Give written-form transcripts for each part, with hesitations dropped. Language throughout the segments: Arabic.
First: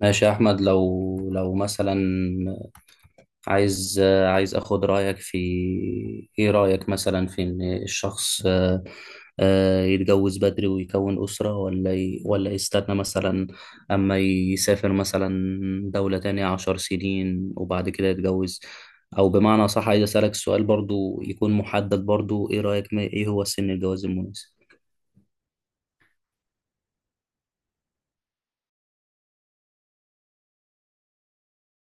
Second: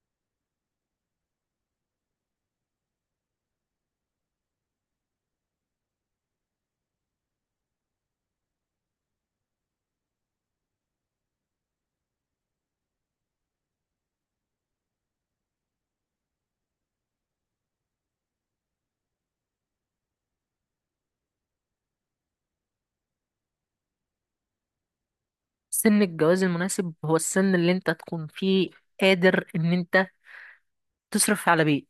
ماشي يا احمد، لو مثلا عايز عايز اخد رايك في، ايه رايك مثلا في ان الشخص يتجوز بدري ويكون اسره، ولا ولا يستنى مثلا اما يسافر مثلا دوله تانية 10 سنين وبعد كده يتجوز. او بمعنى صح، عايز اسالك سؤال برضو يكون محدد برضو: ايه رايك ايه هو سن الجواز المناسب؟ سن الجواز المناسب هو السن اللي انت تكون فيه قادر ان انت تصرف على بيت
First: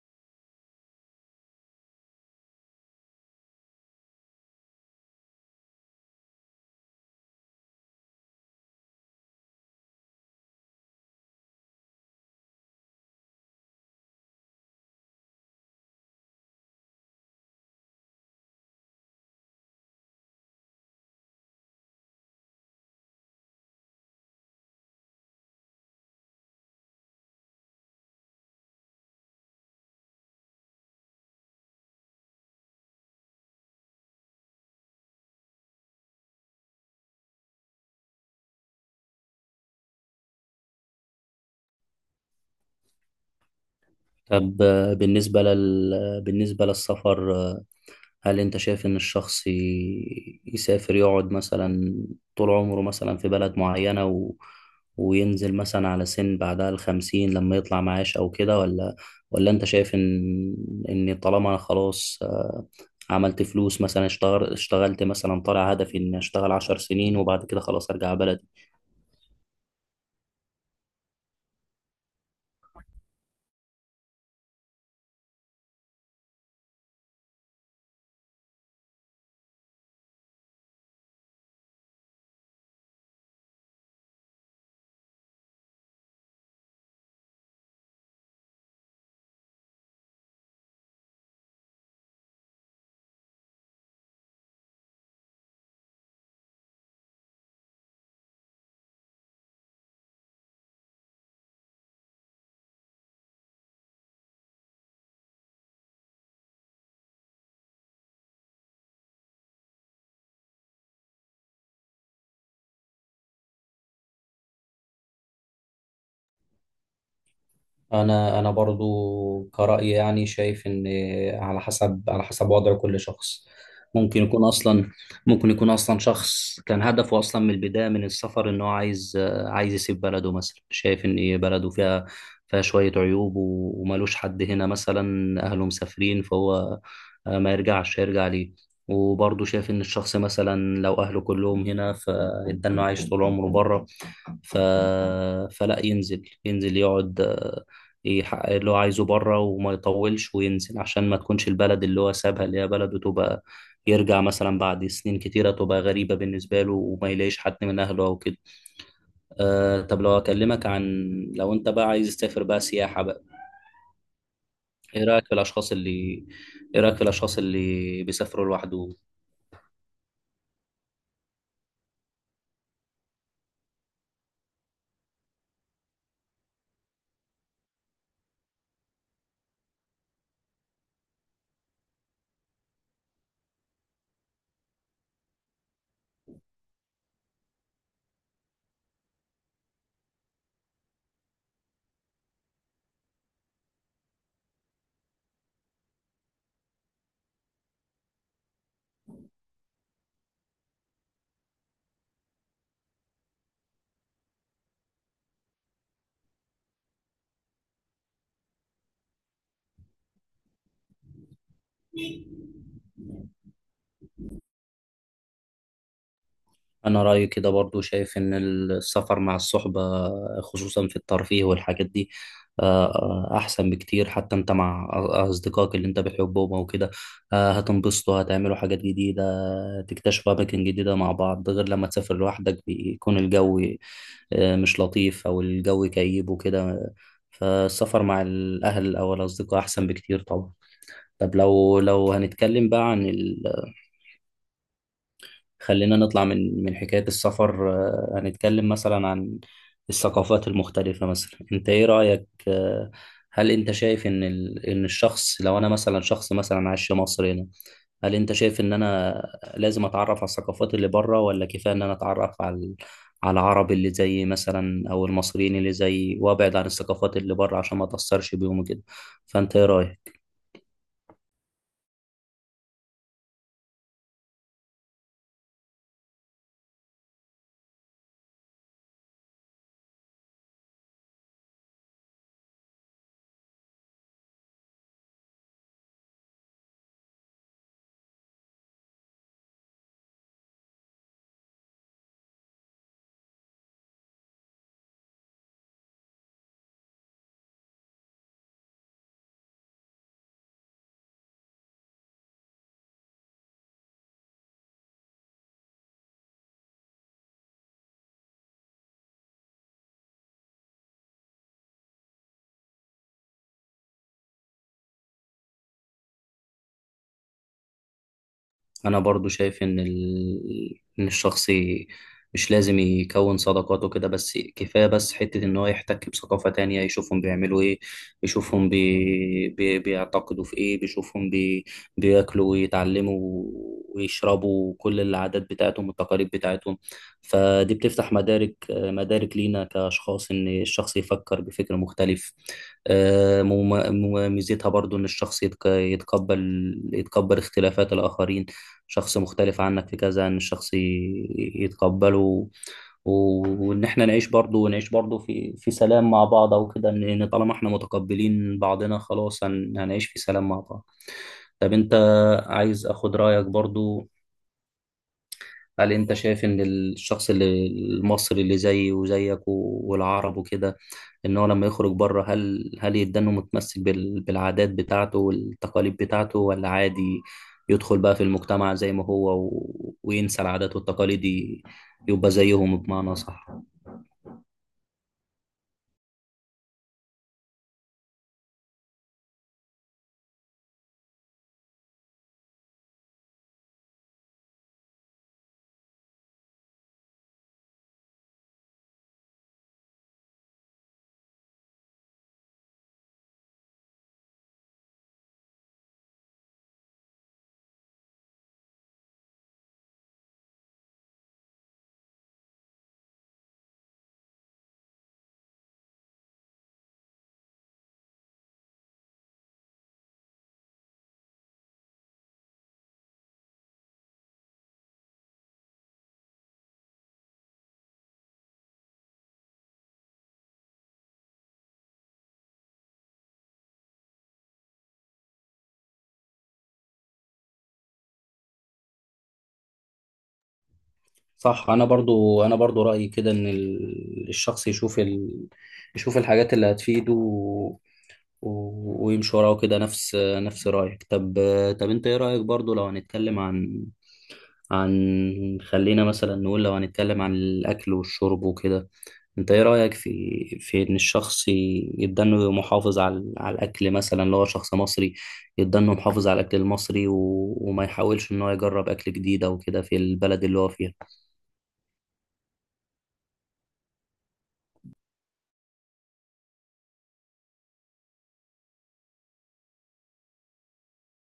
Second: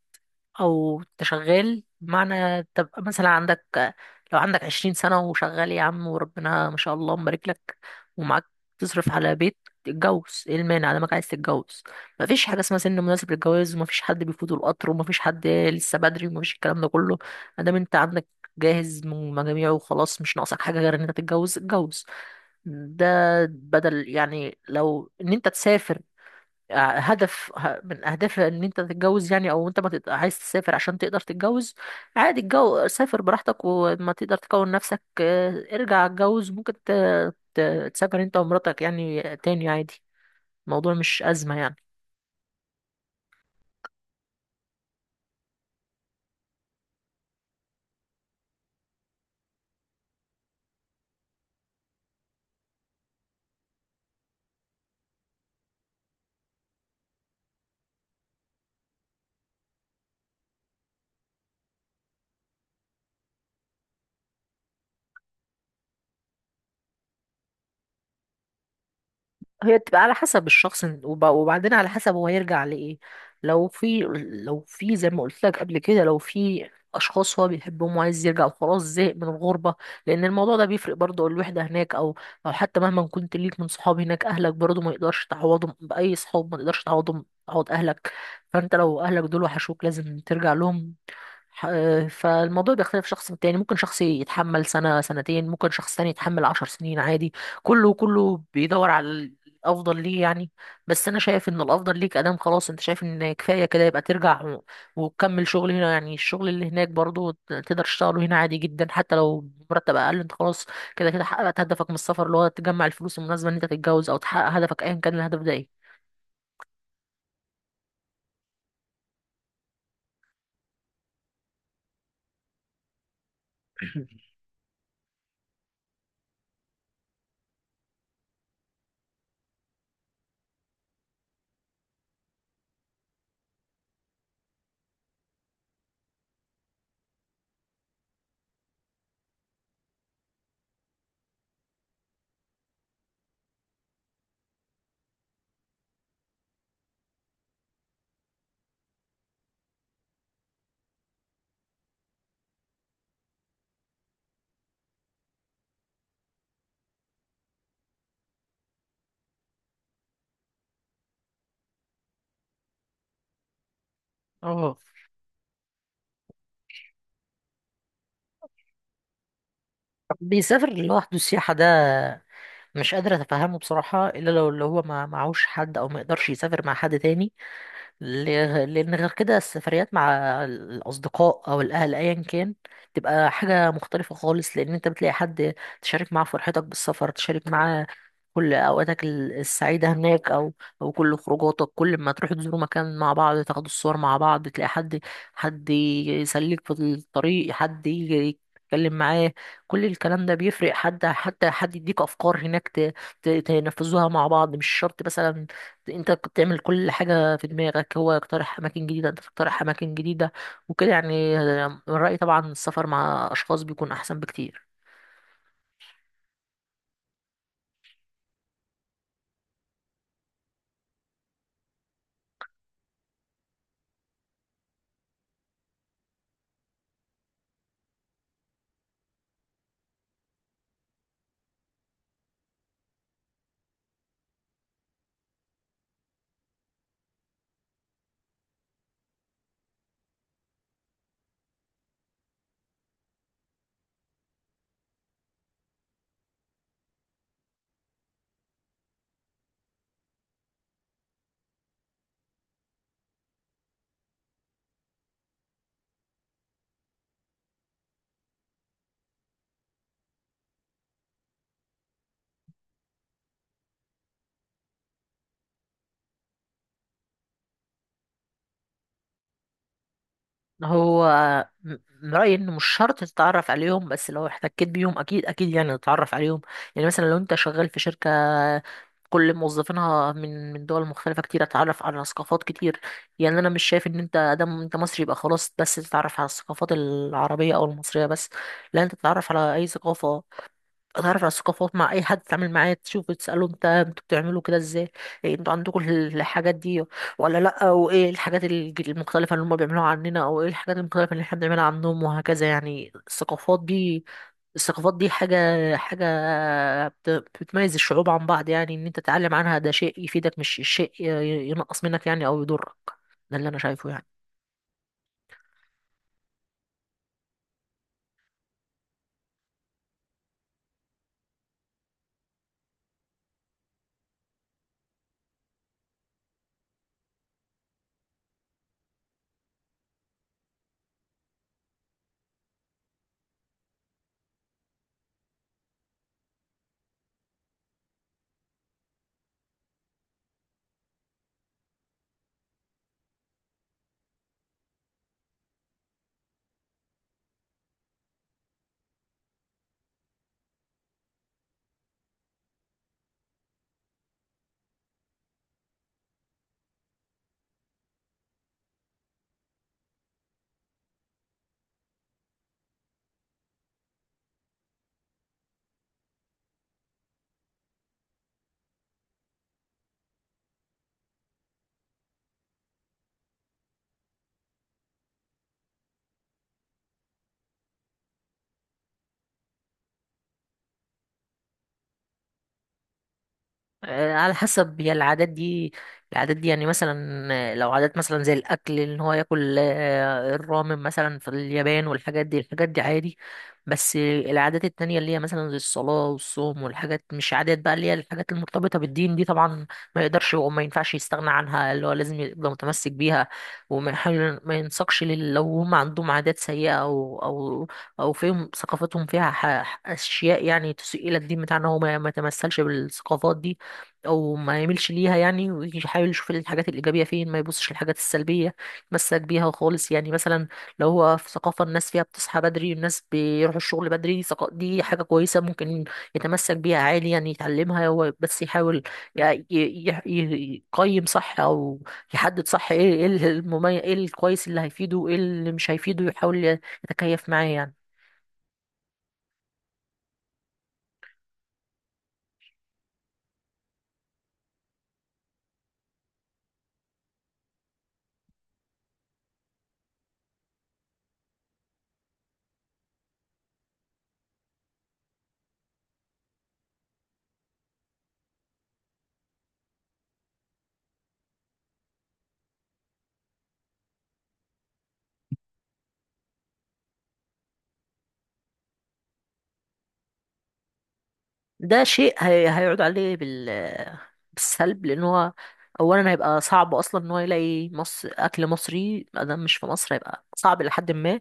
او تشغال، بمعنى تبقى مثلا عندك. لو عندك 20 سنة وشغال يا عم وربنا ما شاء الله مبارك لك ومعاك تصرف على بيت، تتجوز. ايه المانع لما عايز تتجوز؟ مفيش حاجة اسمها سن مناسب للجواز، ومفيش حد بيفوته القطر، ومفيش حد لسه بدري، ومفيش الكلام ده كله. ادام انت عندك جاهز من مجاميعه وخلاص مش ناقصك حاجة غير ان انت تتجوز، اتجوز. ده بدل يعني لو ان انت تسافر من اهداف ان انت تتجوز يعني، او انت ما تت- عايز تسافر عشان تقدر تتجوز. عادي، الجو سافر براحتك، وما تقدر تكون نفسك ارجع اتجوز. ممكن تسافر انت ومراتك يعني تاني عادي. الموضوع مش ازمة يعني. طب بالنسبه للسفر، هل انت شايف ان الشخص يسافر يقعد مثلا طول عمره مثلا في بلد معينة، وينزل مثلا على سن بعدها الخمسين لما يطلع معاش او كده؟ ولا انت شايف ان طالما انا خلاص، عملت فلوس مثلا، اشتغلت مثلا، طالع هدفي اني اشتغل 10 سنين وبعد كده خلاص ارجع بلدي؟ هي بتبقى على حسب الشخص وبعدين على حسب هو يرجع لإيه. لو في لو في زي ما قلت لك قبل كده، لو في أشخاص هو بيحبهم وعايز يرجع وخلاص زهق من الغربة، لأن الموضوع ده بيفرق برضه. الوحدة هناك، أو حتى مهما كنت ليك من صحاب هناك، أهلك برضه ما يقدرش تعوضهم بأي صحاب. ما تقدرش تعوضهم، تعوض أهلك. فأنت لو أهلك دول وحشوك لازم ترجع لهم. فالموضوع بيختلف شخص من تاني. ممكن شخص يتحمل سنة سنتين، ممكن شخص تاني يتحمل 10 سنين عادي. كله كله بيدور على الأفضل ليه يعني. بس أنا شايف إن الأفضل ليك أدام خلاص أنت شايف إن كفاية كده، يبقى ترجع وتكمل شغل هنا يعني. الشغل اللي هناك برضو تقدر تشتغله هنا عادي جدا، حتى لو مرتب أقل. أنت خلاص كده كده حققت هدفك من السفر، اللي هو تجمع الفلوس المناسبة إن أنت تتجوز، أو تحقق هدفك أيا كان الهدف ده إيه. انا برضو كرأي يعني شايف ان، على حسب، وضع كل شخص. ممكن يكون اصلا ممكن يكون اصلا شخص كان هدفه اصلا من البداية من السفر ان هو عايز، يسيب بلده مثلا، شايف ان بلده فيها، شوية عيوب وملوش حد هنا مثلا، اهله مسافرين، فهو ما يرجعش، هيرجع ليه؟ وبرضه شايف ان الشخص مثلا لو اهله كلهم هنا فده انه عايش طول عمره بره. ف... فلا ينزل، يقعد يحقق اللي هو عايزه بره وما يطولش وينزل، عشان ما تكونش البلد اللي هو سابها اللي هي بلده تبقى يرجع مثلا بعد سنين كتيرة تبقى غريبة بالنسبة له وما يلاقيش حد من أهله أو كده. أه. طب لو أكلمك عن لو أنت بقى عايز تسافر بقى سياحة بقى، اه. إيه رأيك في الأشخاص اللي إيه رأيك في الأشخاص اللي بيسافروا لوحدهم؟ بيسافر لوحده السياحة ده مش قادر اتفهمه بصراحة، الا لو اللي هو ما معهوش حد او ما يقدرش يسافر مع حد تاني. لأن غير كده السفريات مع الأصدقاء أو الأهل أيا كان تبقى حاجة مختلفة خالص، لأن أنت بتلاقي حد تشارك معاه فرحتك بالسفر، تشارك معاه كل أوقاتك السعيدة هناك، أو كل خروجاتك. كل ما تروح تزوروا مكان مع بعض، تاخدوا الصور مع بعض، تلاقي حد، حد يسليك في الطريق، حد يجي يتكلم معاه. كل الكلام ده بيفرق. حد حتى حد يديك أفكار هناك تنفذوها مع بعض. مش شرط مثلا انت كنت تعمل كل حاجة في دماغك، هو يقترح أماكن جديدة، انت تقترح أماكن جديدة، وكده يعني. من رأيي طبعا السفر مع أشخاص بيكون أحسن بكتير. أنا رأيي كده برضو، شايف إن السفر مع الصحبة، خصوصا في الترفيه والحاجات دي، أحسن بكتير. حتى أنت مع أصدقائك اللي أنت بتحبهم أو كده، هتنبسطوا، هتعملوا حاجات جديدة، تكتشفوا أماكن جديدة مع بعض. غير لما تسافر لوحدك، بيكون الجو مش لطيف أو الجو كئيب وكده. فالسفر مع الأهل أو الأصدقاء أحسن بكتير طبعا. طب لو هنتكلم بقى عن، خلينا نطلع من حكاية السفر. هنتكلم مثلا عن الثقافات المختلفة. مثلا انت ايه رأيك؟ هل انت شايف ان ان الشخص، لو انا مثلا شخص مثلا عايش في مصر هنا، هل انت شايف ان انا لازم اتعرف على الثقافات اللي بره، ولا كفاية ان انا اتعرف على على العرب اللي زي مثلا او المصريين اللي زي، وابعد عن الثقافات اللي بره عشان ما اتأثرش بيهم كده؟ فانت ايه رأيك؟ هو م- من رأيي إن مش شرط تتعرف عليهم، بس لو احتكيت بيهم أكيد أكيد يعني تتعرف عليهم. يعني مثلا لو أنت شغال في شركة كل موظفينها من دول مختلفة كتير، اتعرف على ثقافات كتير. يعني انا مش شايف ان انت ادم انت مصري يبقى خلاص بس تتعرف على الثقافات العربية او المصرية بس. لا، انت تتعرف على اي ثقافة. اتعرف على الثقافات مع اي حد تتعامل معاه، تشوفه تساله انت انتوا بتعملوا كده ازاي؟ إيه انتوا عندكم الحاجات دي ولا لا؟ وايه الحاجات المختلفه اللي هم بيعملوها عننا، او ايه الحاجات المختلفه اللي احنا بنعملها عنهم، وهكذا يعني. الثقافات دي، الثقافات دي حاجه، حاجه بت- بتميز الشعوب عن بعض. يعني ان انت تتعلم عنها ده شيء يفيدك، مش شيء ينقص منك يعني او يضرك. ده اللي انا شايفه يعني. انا برضو شايف ان ان الشخص مش لازم يكون صداقاته كده بس، كفايه بس حته ان هو يحتك بثقافه تانية، يشوفهم بيعملوا ايه، يشوفهم بيعتقدوا في ايه، بيشوفهم بياكلوا ويتعلموا ويشربوا، كل العادات بتاعتهم والتقاليد بتاعتهم. فدي بتفتح مدارك لينا كاشخاص، ان الشخص يفكر بفكر مختلف. ميزتها برضو ان الشخص يتقبل اختلافات الاخرين. شخص مختلف عنك في كذا، ان الشخص يتقبله، وان احنا نعيش برضو، ونعيش برضو في سلام مع بعض او كده، ان طالما احنا متقبلين بعضنا خلاص هنعيش في سلام مع بعض. طب انت، عايز اخد رايك برضو. هل انت شايف ان الشخص المصري اللي زيي وزيك والعرب وكده، ان هو لما يخرج بره، هل يدانه متمسك بالعادات بتاعته والتقاليد بتاعته، ولا عادي يدخل بقى في المجتمع زي ما هو، وينسى العادات والتقاليد، يبقى زيهم بمعنى صح؟ على حسب هي العادات دي. العادات دي يعني مثلا لو عادات مثلا زي الاكل ان هو ياكل الرامن مثلا في اليابان والحاجات دي، الحاجات دي عادي. بس العادات التانية اللي هي مثلا زي الصلاة والصوم والحاجات، مش عادات بقى، اللي هي الحاجات المرتبطة بالدين دي طبعا ما يقدرش وما ينفعش يستغنى عنها، اللي هو لازم يبقى متمسك بيها. وما يحاول ما ينساقش لو هم عندهم عادات سيئة، او فيهم ثقافتهم فيها اشياء يعني تسيء الى الدين بتاعنا، هو ما يتمثلش بالثقافات دي او ما يميلش ليها يعني، ويحاول يشوف الحاجات الايجابيه فين، ما يبصش للحاجات السلبيه يتمسك بيها خالص. يعني مثلا لو هو في ثقافه الناس فيها بتصحى بدري، والناس بيروحوا الشغل بدري، دي دي حاجه كويسه ممكن يتمسك بيها عالي يعني، يتعلمها هو بس يحاول ي- ي- يقيم صح، او يحدد صح ايه، ايه المميز، ايه الكويس اللي هيفيده وايه اللي مش هيفيده، يحاول يتكيف معاه يعني. صح. انا برضو رأيي كده، ان الشخص يشوف يشوف الحاجات اللي هتفيده ويمشي وراه كده، نفس رأيك. طب انت ايه رأيك برضو، لو هنتكلم عن، خلينا مثلا نقول لو هنتكلم عن الأكل والشرب وكده، انت ايه رأيك في ان الشخص يبقى انه محافظ على الاكل؟ مثلا لو هو شخص مصري يبقى انه محافظ على الاكل المصري وما يحاولش ان هو يجرب اكل جديد او كده في البلد اللي هو فيها؟ ده شيء هيعود عليه بالسلب، لان هو اولا هيبقى صعب اصلا ان هو يلاقي مصر اكل مصري ما دام مش في مصر، هيبقى صعب لحد ما،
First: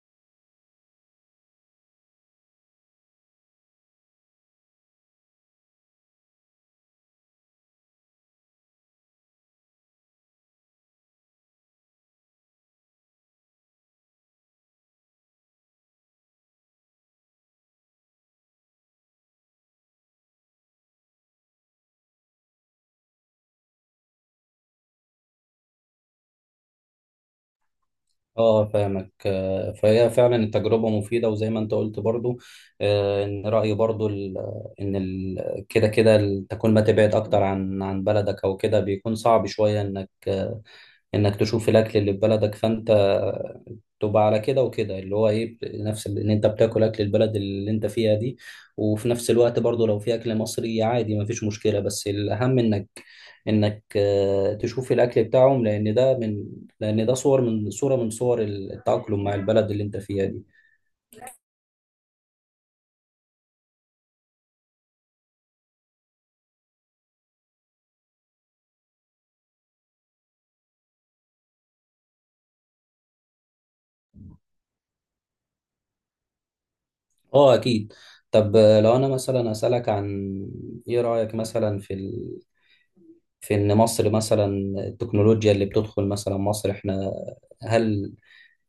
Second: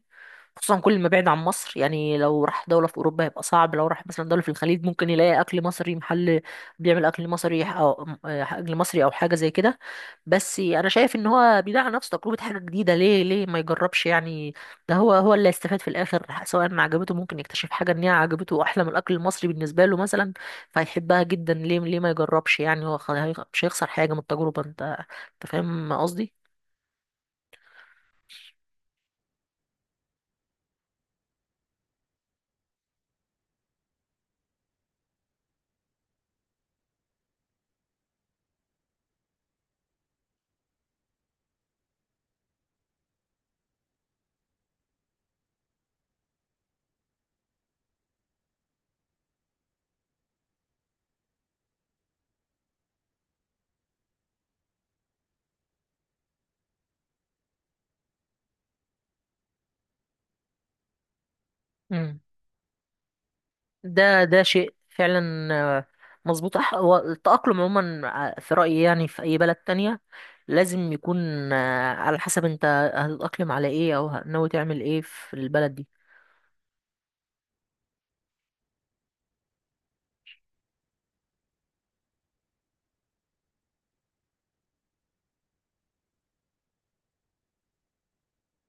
خصوصا كل ما بعيد عن مصر. يعني لو راح دولة في أوروبا هيبقى صعب. لو راح مثلا دولة في الخليج ممكن يلاقي أكل مصري، محل بيعمل أكل مصري أو أكل مصري أو حاجة زي كده. بس أنا شايف إن هو بيدعي على نفسه تجربة حاجة جديدة. ليه ليه ما يجربش يعني؟ ده هو هو اللي هيستفاد في الآخر. سواء ما عجبته، ممكن يكتشف حاجة إن هي عجبته أحلى من الأكل المصري بالنسبة له مثلا، فهيحبها جدا. ليه ليه ما يجربش يعني؟ هو مش هيخسر حاجة من التجربة. انت فاهم قصدي. اه، فاهمك. فهي فعلا التجربة مفيدة، وزي ما انت قلت برضو، ان رأيي برضو كده كده تكون، ما تبعد اكتر عن بلدك او كده، بيكون صعب شوية انك، انك تشوف الاكل اللي في بلدك. فانت تبقى على كده، وكده اللي هو ايه، نفس ان انت بتاكل اكل البلد اللي انت فيها دي. وفي نفس الوقت برضو، لو في اكل مصري عادي ما فيش مشكلة، بس الاهم انك، تشوف الاكل بتاعهم، لان ده من، لان ده صور من صور التأقلم مع البلد اللي انت فيها دي. مم. ده شيء فعلا آه، مظبوط. هو التأقلم عموما في رأيي يعني في أي بلد تانية لازم يكون على حسب انت هتتأقلم على ايه، او ناوي تعمل ايه في البلد دي. اه، اكيد. طب لو انا مثلا اسالك عن، ايه رايك مثلا في في ان مصر مثلا، التكنولوجيا اللي بتدخل مثلا مصر، احنا هل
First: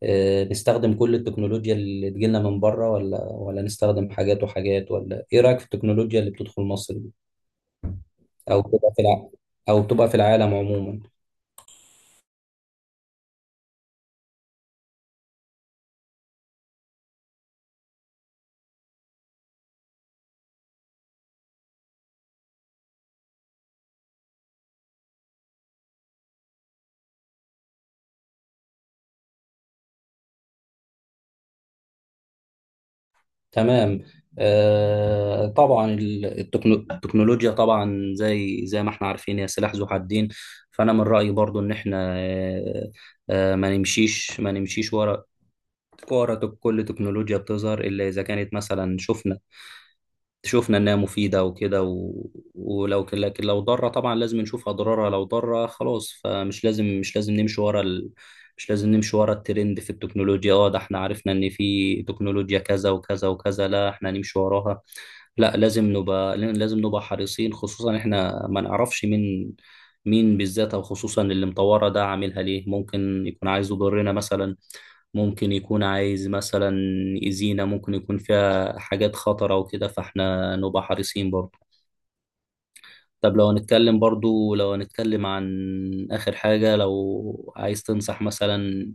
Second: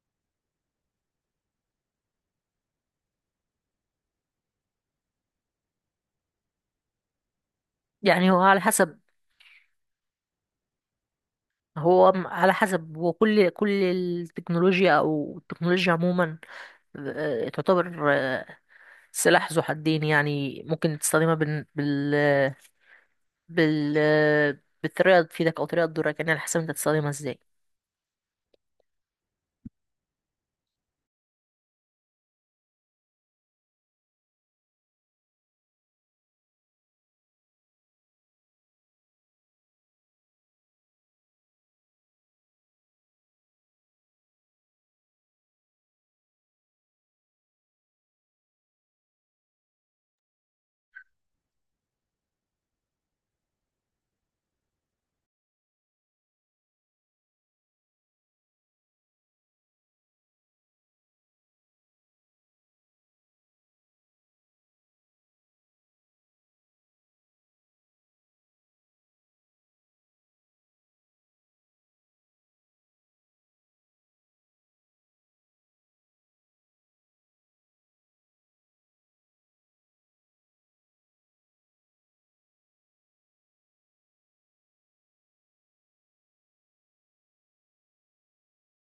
نستخدم كل التكنولوجيا اللي تجيلنا من بره، ولا نستخدم حاجات وحاجات، ولا ايه رايك في التكنولوجيا اللي بتدخل مصر دي، يعني هو على او بتبقى حسب. في الع... او بتبقى في العالم عموما؟ هو على حسب. وكل التكنولوجيا او التكنولوجيا عموما تعتبر سلاح ذو حدين يعني. ممكن تستخدمها بال بالطريقة اللي تفيدك، أو طريقة تضرك يعني. على حسب أنت تستخدمها ازاي. تمام. طبعا التكنولوجيا طبعا، زي ما احنا عارفين، هي سلاح ذو حدين. فانا من رأيي برضو ان احنا، ما نمشيش ورا، كل تكنولوجيا بتظهر، الا اذا كانت مثلا شفنا انها مفيده وكده ولو لكن لو ضاره طبعا لازم نشوف اضرارها. لو ضاره خلاص فمش لازم مش لازم نمشي ورا ال... مش لازم نمشي ورا الترند في التكنولوجيا. اه ده احنا عرفنا ان في تكنولوجيا كذا وكذا وكذا، لا احنا نمشي وراها. لا، لازم نبقى حريصين. خصوصا احنا ما نعرفش مين، بالذات او خصوصا اللي مطوره ده عاملها ليه. ممكن يكون عايز يضرنا مثلا، ممكن يكون عايز مثلا يأذينا، ممكن يكون فيها حاجات خطرة وكده، فاحنا نبقى حريصين برضو. طب لو هنتكلم عن آخر حاجة. لو عايز تنصح مثلا،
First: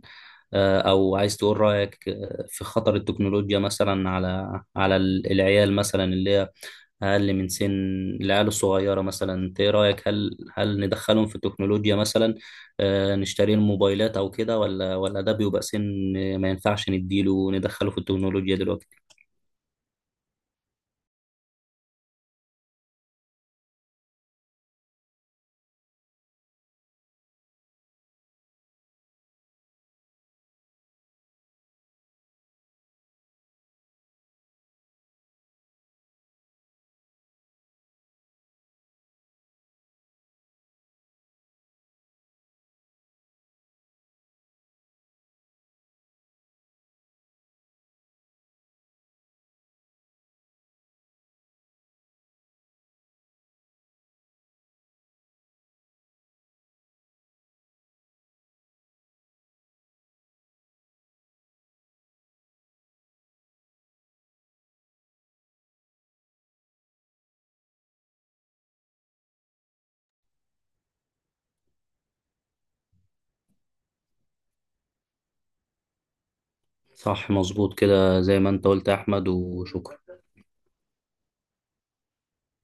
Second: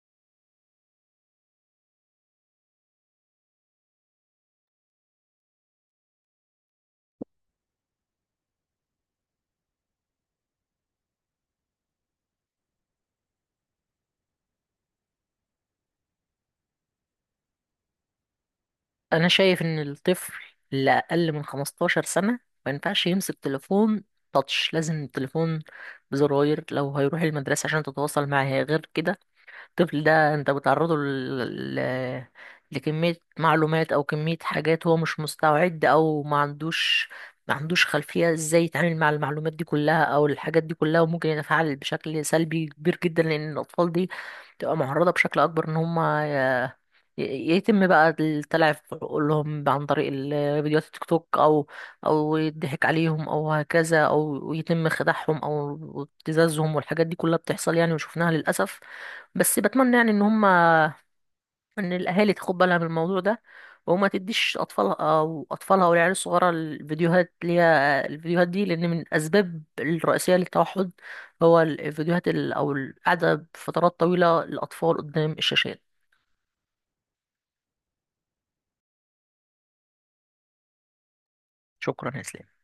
أو عايز تقول رأيك، في خطر التكنولوجيا مثلا على العيال مثلا، اللي هي أقل من سن، العيال الصغيرة مثلا. أنت إيه رأيك؟ هل ندخلهم في التكنولوجيا مثلا، نشتري لهم موبايلات أو كده؟ ولا ده بيبقى سن ما ينفعش ندخله في التكنولوجيا دلوقتي؟ أنا شايف إن الطفل اللي أقل من 15 سنة ما ينفعش يمسك تليفون تاتش. لازم التليفون بزراير لو هيروح المدرسة عشان تتواصل معاه. غير كده الطفل ده انت بتعرضه لكمية معلومات او كمية حاجات هو مش مستعد، او ما عندوش، ما عندوش خلفية ازاي يتعامل مع المعلومات دي كلها او الحاجات دي كلها، وممكن يتفاعل بشكل سلبي كبير جدا. لان الاطفال دي تبقى معرضة بشكل اكبر ان هم ي- يتم بقى التلعب في عقولهم عن طريق فيديوهات التيك توك، او او يضحك عليهم او هكذا، او يتم خداعهم او ابتزازهم والحاجات دي كلها بتحصل يعني وشفناها للاسف. بس بتمنى يعني ان هم، ان الاهالي تاخد بالها من الموضوع ده، وما تديش اطفالها او اطفالها والعيال الصغيره الفيديوهات اللي هي الفيديوهات دي، لان من الاسباب الرئيسيه للتوحد هو الفيديوهات او القعده فترات طويله للاطفال قدام الشاشات. صح، مظبوط كده، زي ما أنت قلت يا أحمد. وشكرا. شكرا يا اسلام.